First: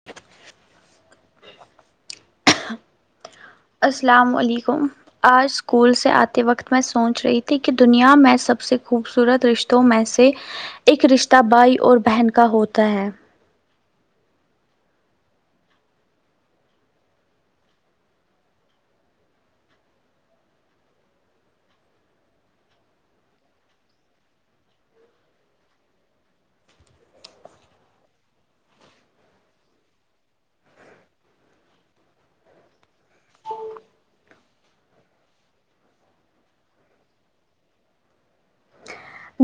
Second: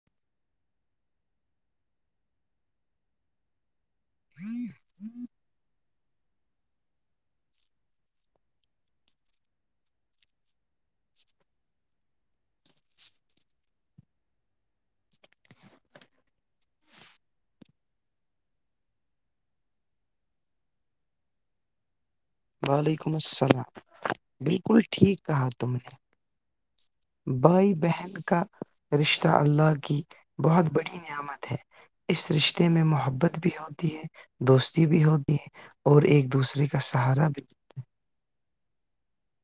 [unintelligible] السلام علیکم آج اسکول سے آتے وقت میں سوچ رہی تھی کہ دنیا میں سب سے خوبصورت رشتوں میں سے ایک رشتہ بھائی اور بہن کا ہوتا ہے وعلیکم السلام بالکل ٹھیک کہا تم نے بھائی بہن کا رشتہ اللہ کی بہت بڑی نعمت ہے اس رشتے میں محبت بھی ہوتی ہے دوستی بھی ہوتی ہے اور ایک دوسرے کا سہارا بھی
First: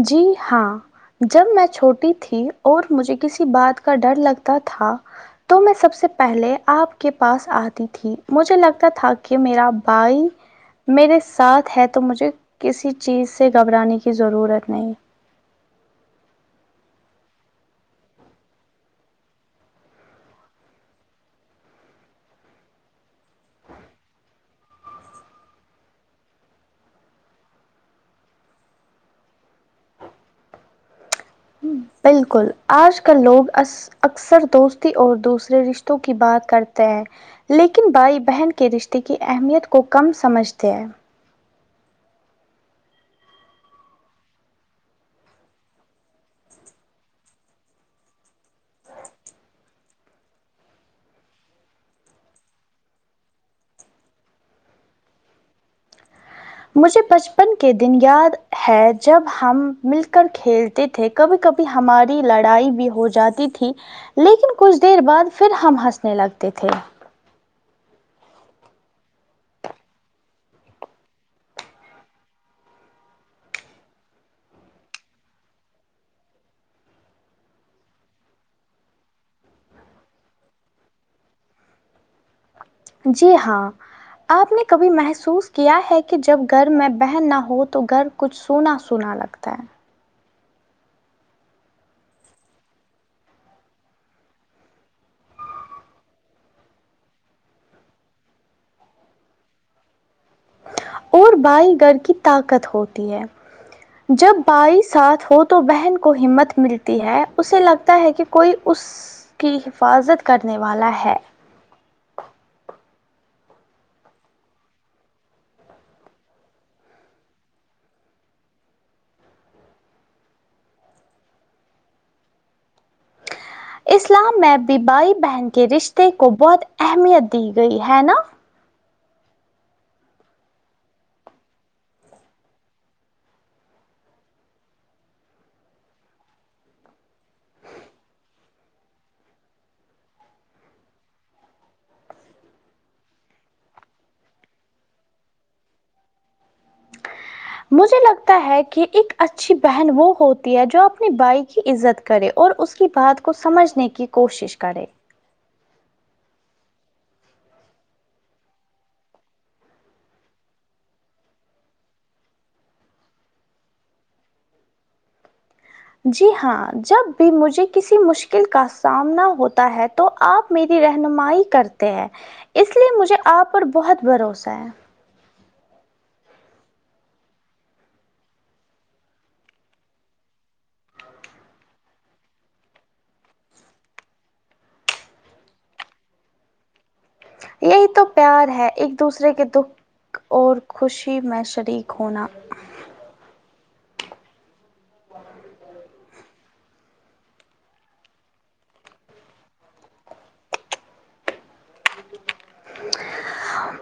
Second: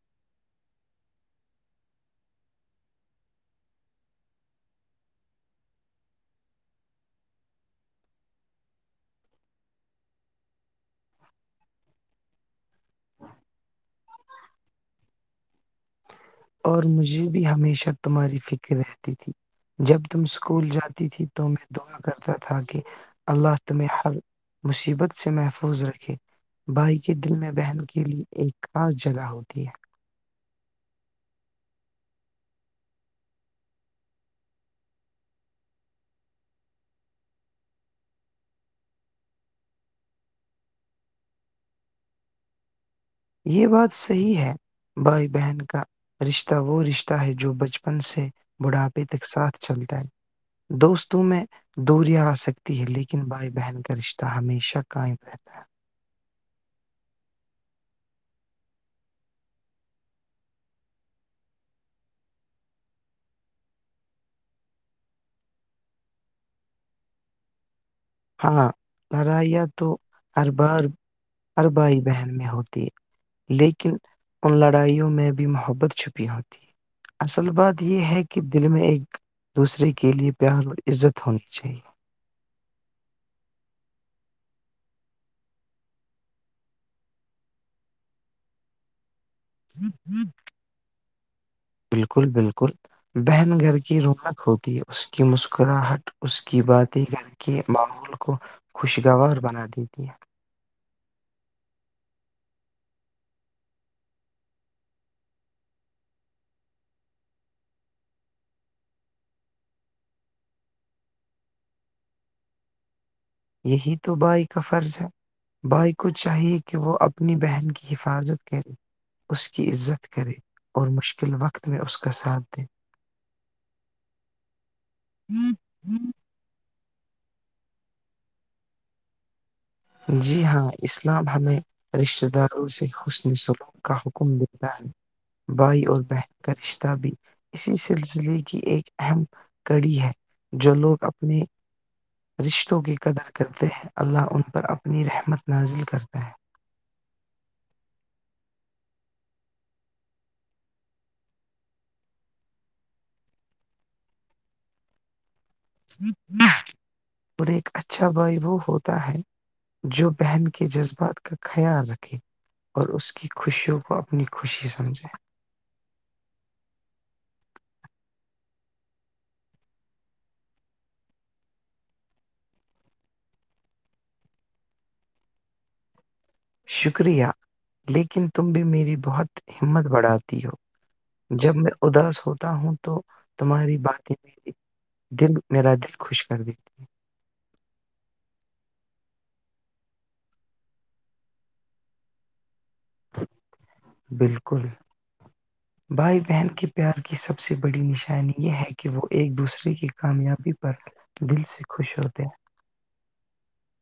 جی ہاں جب میں چھوٹی تھی اور مجھے کسی بات کا ڈر لگتا تھا تو میں سب سے پہلے آپ کے پاس آتی تھی مجھے لگتا تھا کہ میرا بھائی میرے ساتھ ہے تو مجھے کسی چیز سے گھبرانے کی ضرورت نہیں اور مجھے بھی ہمیشہ تمہاری فکر رہتی تھی جب تم اسکول جاتی تھی تو میں دعا کرتا تھا کہ اللہ تمہیں ہر مصیبت سے محفوظ رکھے بھائی کے دل میں بہن کے لیے ایک خاص جگہ ہوتی ہے بالکل آج کل لوگ اکثر دوستی اور دوسرے رشتوں کی بات کرتے ہیں لیکن بھائی بہن کے رشتے کی اہمیت کو کم سمجھتے ہیں یہ بات صحی ہے بھائی بہن کا رشتہ وہ رشتہ ہے جو بچپن سے بڑھاپے تک ساتھ چلتا ہے دوستوں میں دوریا آ سکتی ہے لیکن بھائی بہن کا رشتہ ہمیشہ قائم رہتا ہے مجھے بچپن کے دن یاد ہے جب ہم مل کر کھیل تھے کبھی کبھی ہماری لڑائی بھی ہو جاتی تھی لیکن کچھ دیر بعد پھر ہم ہنسنے لگتے تھے ہاں لڑائیاں تو ہر بار ہر بھائی بہن میں ہوتی ہے لیکن ان لڑائیوں میں بھی محبت چھپی ہوتی ہے اصل بات یہ ہے کہ دل میں ایک دوسرے کے لیے پیار اور عزت ہونی چاہیے جی ہاں آپ نے کبھی محسوس کیا ہے کہ جب گھر میں بہن نہ ہو تو گھر کچھ سونا سونا لگتا ہے [inaudible] بالکل بالکل بہن گھر کی رونق ہوتی ہے اس کی مسکراہٹ اس کی باتیں کر کے ماحول کو خوشگوار بنا دیتی ہے اور بائی گھر کی طاقت ہوتی ہے جب بھائی ساتھ ہو تو بہن کو ہمت ملتی ہے اسے لگتا ہے کہ کوئی اس کی حفاظت کرنے والا ہے یہی تو بائی کا فرض ہے بھائی کو چاہیے کہ وہ اپنی بہن کی حفاظت کرے اس کی عزت کرے اور مشکل وقت میں اس کا ساتھ دیں اسلام میں بھی بھائی بہن کے رشتے کو بہت اہمیت دی گئی ہے نا جی ہاں اسلام ہمیں رشتہ داروں سے حسنی سلک کا حکم دیتا ہے بھائی البہت کا رشتہ بھی اسی سلسلے کی ایک اہم کڑی ہے جو لوگ اپنے رشتوں کی قدر کرتے ہیں اللہ ان پر اپنی رحمت نازل کرتے ہے مجھے لگتا ہے کہ ایک اچھی بہن وہ ہوتی ہے جو اپنی بھائی کی عزت کرے اور اس کی بات کو سمجھنے کی کوشش کرے اور ایک اچھا بوائے وہ ہوتا ہے جو بہن کے جذبات کا خیال رکھے اور اس کی خوشیوں کو اپنی خوشی سمجھے جی ہاں جب بھی مجھے کسی مشکل کا سامنا ہوتا ہے تو آپ میری رہنمائی کرتے ہیں اس لیے مجھے آپ پر بہت بھروسہ ہے شکریہ لیکن تم بھی میری بہت ہمت بڑھاتی ہو جب میں اداس ہوتا ہوں تو تمہاری بات میری دل میرا دل خوش کر دیتی ہے یہی تو پیار ہے ایک دوسرے کے دو اور خوشی میں شریک ہونا بالکل [inaudible] بھائی بہن کے پیار کی سب سے بڑی نشانی یہ ہے کہ وہ ایک دوسرے کی کامیابی پر دل سے خوش ہوتے ہیں [inaudible]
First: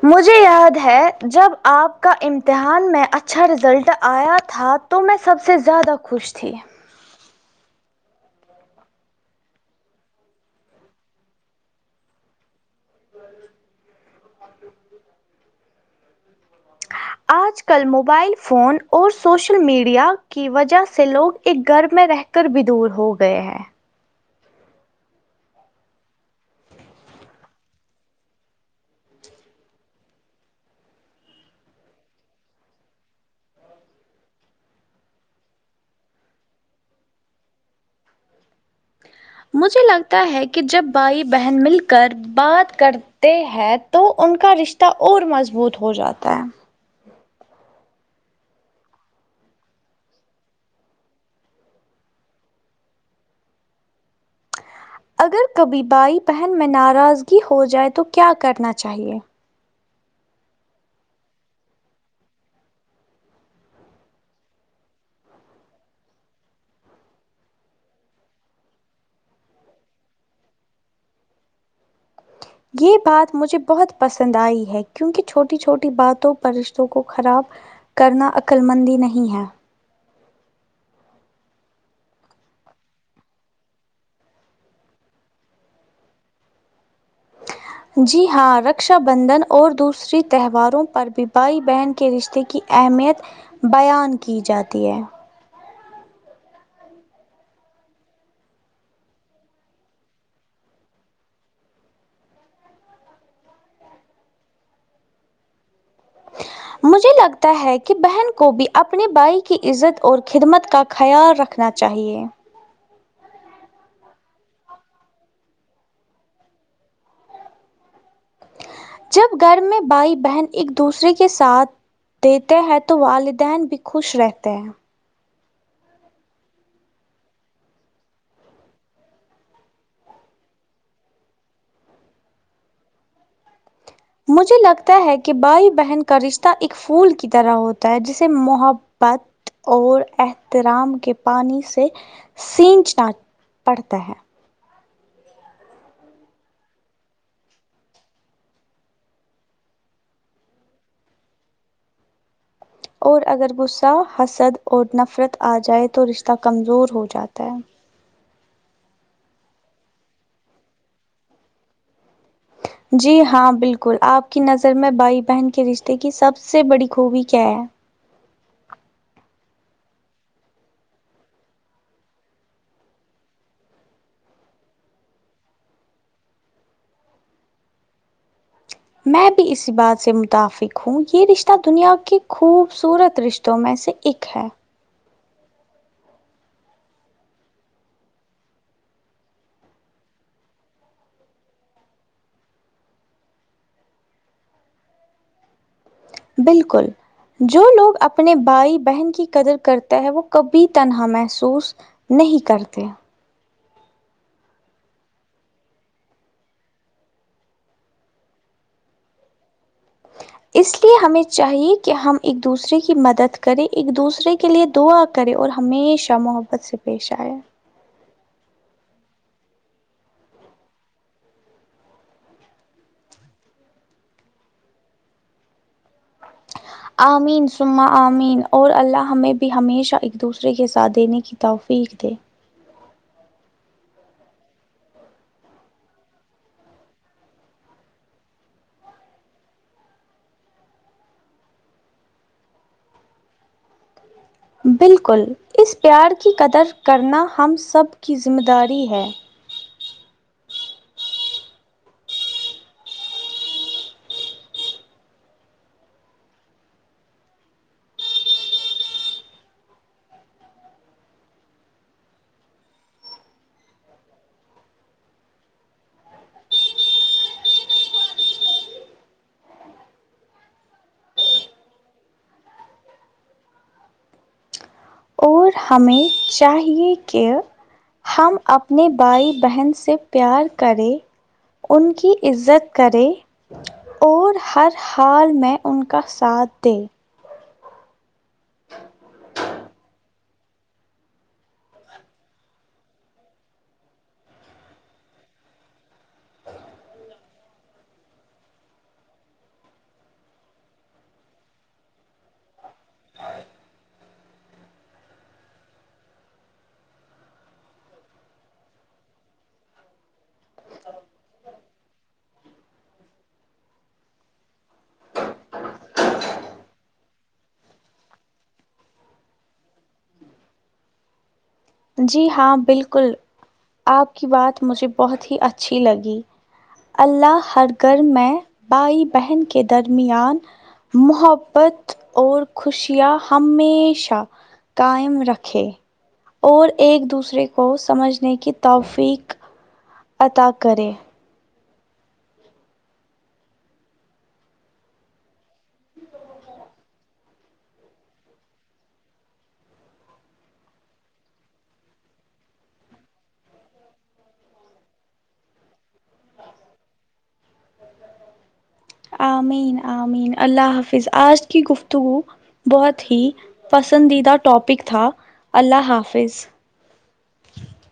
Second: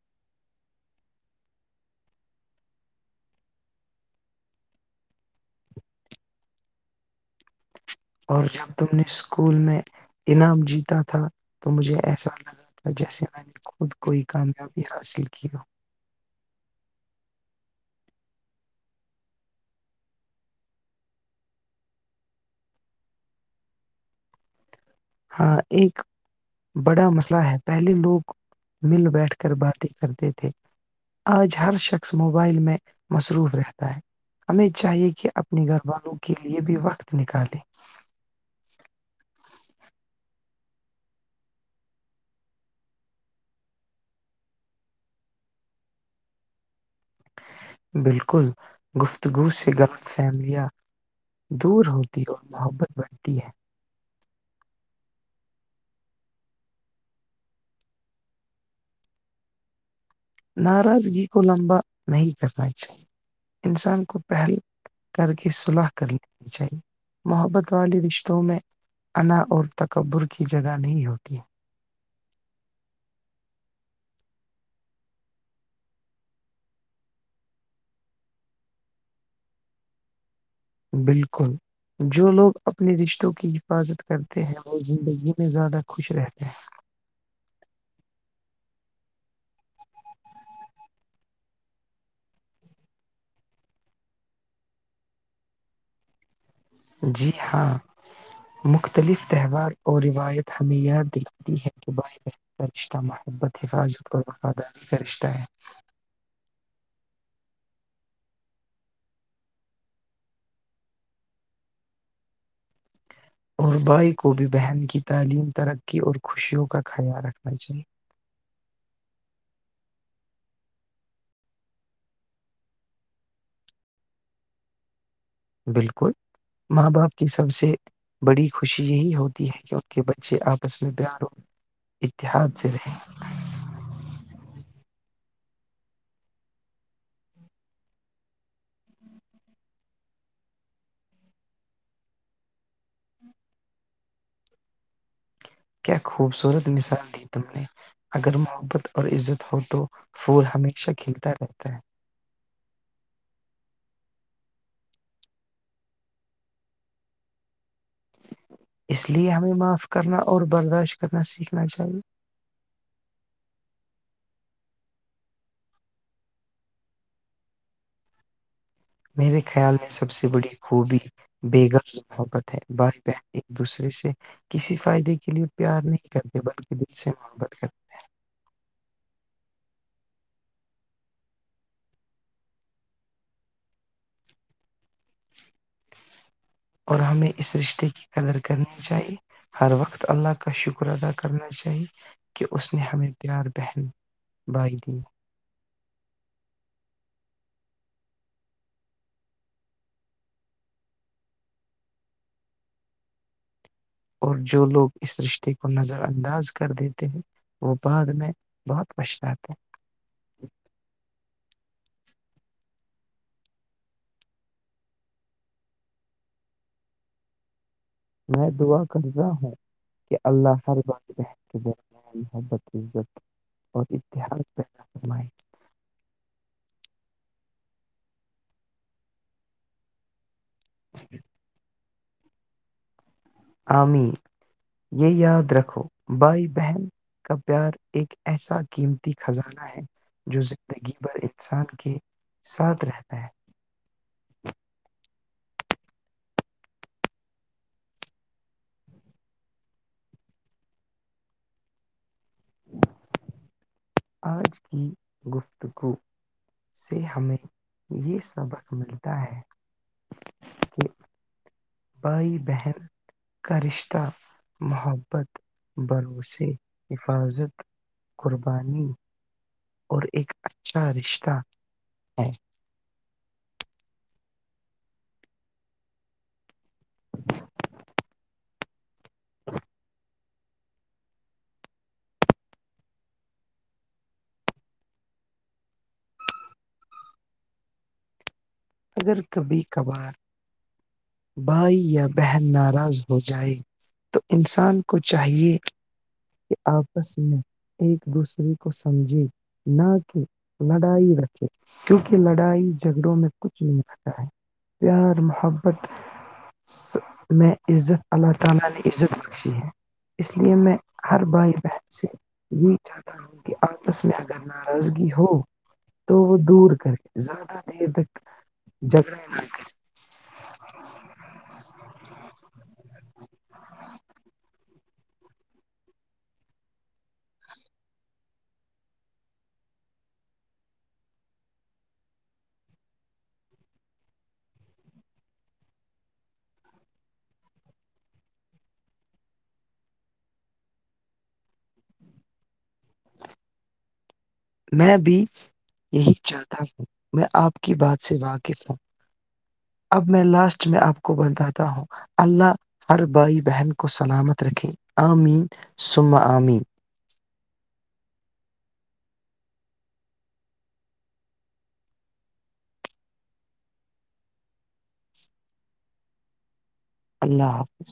مجھے یاد ہے جب آپ کا امتحان میں اچھا رزلٹ آیا تھا تو میں سب سے زیادہ خوش تھی اور جب تم نے اسکول میں انعام جیتا تھا تو مجھے ایسا لگا جیسے میں نے خود کوئی کامیابی حاصل کیا ہو [inaudible] آج کل موبائل فون اور سوشل میڈیا کی وجہ سے لوگ ایک گھر میں رہ ر بھی دور ہو گئے ہیں ہاں ایک بڑا مسئلہ ہے پہلے لوگ مل بیٹھ کر باتیں کرتے تھے آج ہر شخص موبائل میں مصروف رہتا ہے ہمیں چاہیے کہ اپنے گھر والوں کے لیے بھی وقت نکالیں مجھے لگتا ہے کہ جب بھائی بہن مل کر بات کرتے ہیں تو ان کا رشتہ اور مضبوط ہو جاتا ہے بالکل گفتگو سے غلط فہملیاں دور ہوتی ہے اور محبت بڑھتی ہے اگر کبھی بھائی بہن میں ناراضگی ہو جائے تو کیا کرنا چاہیے ناراضگی کو لمبا نہیں کرنا چاہیے انسان کو پہل کر کے صلاح کر لینی چاہیے محبت والی رشتوں میں انا اور تکبر کی جگہ نہیں ہوتی ہے یہ بات مجھے بہت پسند آئی ہے کیونکہ چھوٹی چھوٹی باتوں پر رشتوں کو خراب کرنا عقلمندی نہیں ہے بالکل جو لوگ اپنے رشتوں کی حفاظت کرتے ہیں وہ زندگی میں زیادہ خوش رہتے ہیں جی ہاں رکشا بندھن اور دوسری تہواروں پر بھی بھائی بہن کے رشتے کی اہمیت بیان کی جاتی ہے جی ہاں [inaudible] مختلف تہوار اور روایت ہمیں یاد دکھتی ہے کہب کا رشتہ محبت حفاظت اور وفاداری کا رشتہ ہے [inaudible] مجھے لگتا ہے کہ بہن کو بھی اپنے بھائی کی عزت اور خدمت کا خیال رکھنا چاہیے اور بھائی کو بھی بہن کی تعلیم ترقی اور خوشیوں کا خیال رکھنا چاہیے جب گھر میں بھائی بہن ایک دوسرے کے ساتھ دیتے ہیں تو والدین بھی خوش رہتے ہیں بالکل ماں باپ کی سب سے بڑی خوشی یہی ہوتی ہے کہ ان کے بچے آپس میں پیار ہو اتحااد رہ مجھے لگتا ہے کہ بھائی بہن کا رشتہ ایک پھول کی طرح ہوتا ہے جسے محبت پت اور احترام کے پانی سے سیننچنا پڑتا ہے کیا خوبصورت مثال دی تم نے اگر محبت اور عزت ہو تو پھول ہمیشہ کھیلتا رہتا ہے اور اگر غصہ حسد اور نفرت آ جائے تو رشتہ کمزور ہو جاتا ہے اس لیے ہمیں معاف کرنا اور برداشت کرنا سیکھنا چاہیے جی ہاں بالکل آپ کی نظر میں بھائی بہن کے رشتے کی سب سے بڑی خوبی کیا ہے میرے خیال میں سب سے بڑی خوبی بے گھر حبت ہے ب بن ایک دوسرے سے کسی فائدے کے لیے پیار نہیں کرتے بلکہ دل سے محبت کرتے میں بھی اسی بات سے متفق ہوں یہ رشتہ دنیا کے خوبصورت رشتوں میں سے ایک ہے [inaudible] اور ہمیں اس رشتے کی کدر کرنی چاہیے ہر وقت اللہ کا شکر ادا کرنا چاہیے کہ اس نے ہمیں پیار بہن بغ دن [inaudible] بالکل جو لوگ اپنے بھائی بہن کی قدر کرتے ہے وہ کبھی تنہا محسوس نہیں کرتے اور جو لوگ اس رشتے کو نظر انداز کر دیتے ہیں وہ بعد میں بہت پش جاتے ہیں اس لیے ہمیں چاہیے کہ ہم ایک دوسرے کی مدد کریں ایک دوسرے کے لیے دعا کرے اور ہمیشہ محبت سے پیش آئے میں دعا کر رہا ہوں کہ اللہر محبت عت اور اتحس پیدا فرمائی آمین سما آمین اور اللہ ہمیں بھی ہمیشہ دوسرے کے ساتھ دی نہیں کیتا فیق د عامیر یہ یاد رکھو بھائی بہن کا پیار ایک ایسا قیمتی خزانہ ہے جو زندگی بھر انسان کے ساتھ رہتا ہے بالکل اس پیار کی قدر کرنا ہم سب کی ذمہ داری ہے [inaudible] آج کی گفت سے ہمیں یہ سبق ملتا ہے بائی بہر کاشتہ محبت بھروسے حفاظت قربانی اور ایک اچھا رشتہ ہے اور ہمیں چاہیے کہ ہم اپنے بھائی بہن سے پیار کرے ان کی عزت کرے اور ہر حال میں ان کا ساتھ دے اگر کبھی کبھار بھائی یا بہن ناراض ہو جائے تو انسان کو چاہیے کہ آپس میں ایک دوسرے کو سمجھے نہ کہ لڑائی رکھے کیونکہ لڑائی جھگڑوں میں کچھ نہیں ہوتا ہے پیار محبت [inaudible] [unintelligible] تو وہ دور کر کے زیادہ دیر تک جھگڑے نہ جی ہاں بالکل آپ کی بات مجھے بہت ہی اچھی لگی اللہ ہر گھر میں بھائی بہن کے درمیان محبت اور خوشیاں ہمیشہ قائم رکھے اور ایک دوسرے کو سمجھنے کی توفیق اطا کرے [inaudible] میں بھیچ یہی چاہتا ہوں میں آپ کی بات سے واقف ہوں اب میں لاسٹ میں آپ کو بتاتا ہوں اللہ ہر بھائی بہن کو سلامت رکھے آمین سم آمین آمین آمین اللہ حافظ آج کی گفتگو بہت ہی پسندیدہ ٹاپک تھا اللہ حافظ اللہ حافظ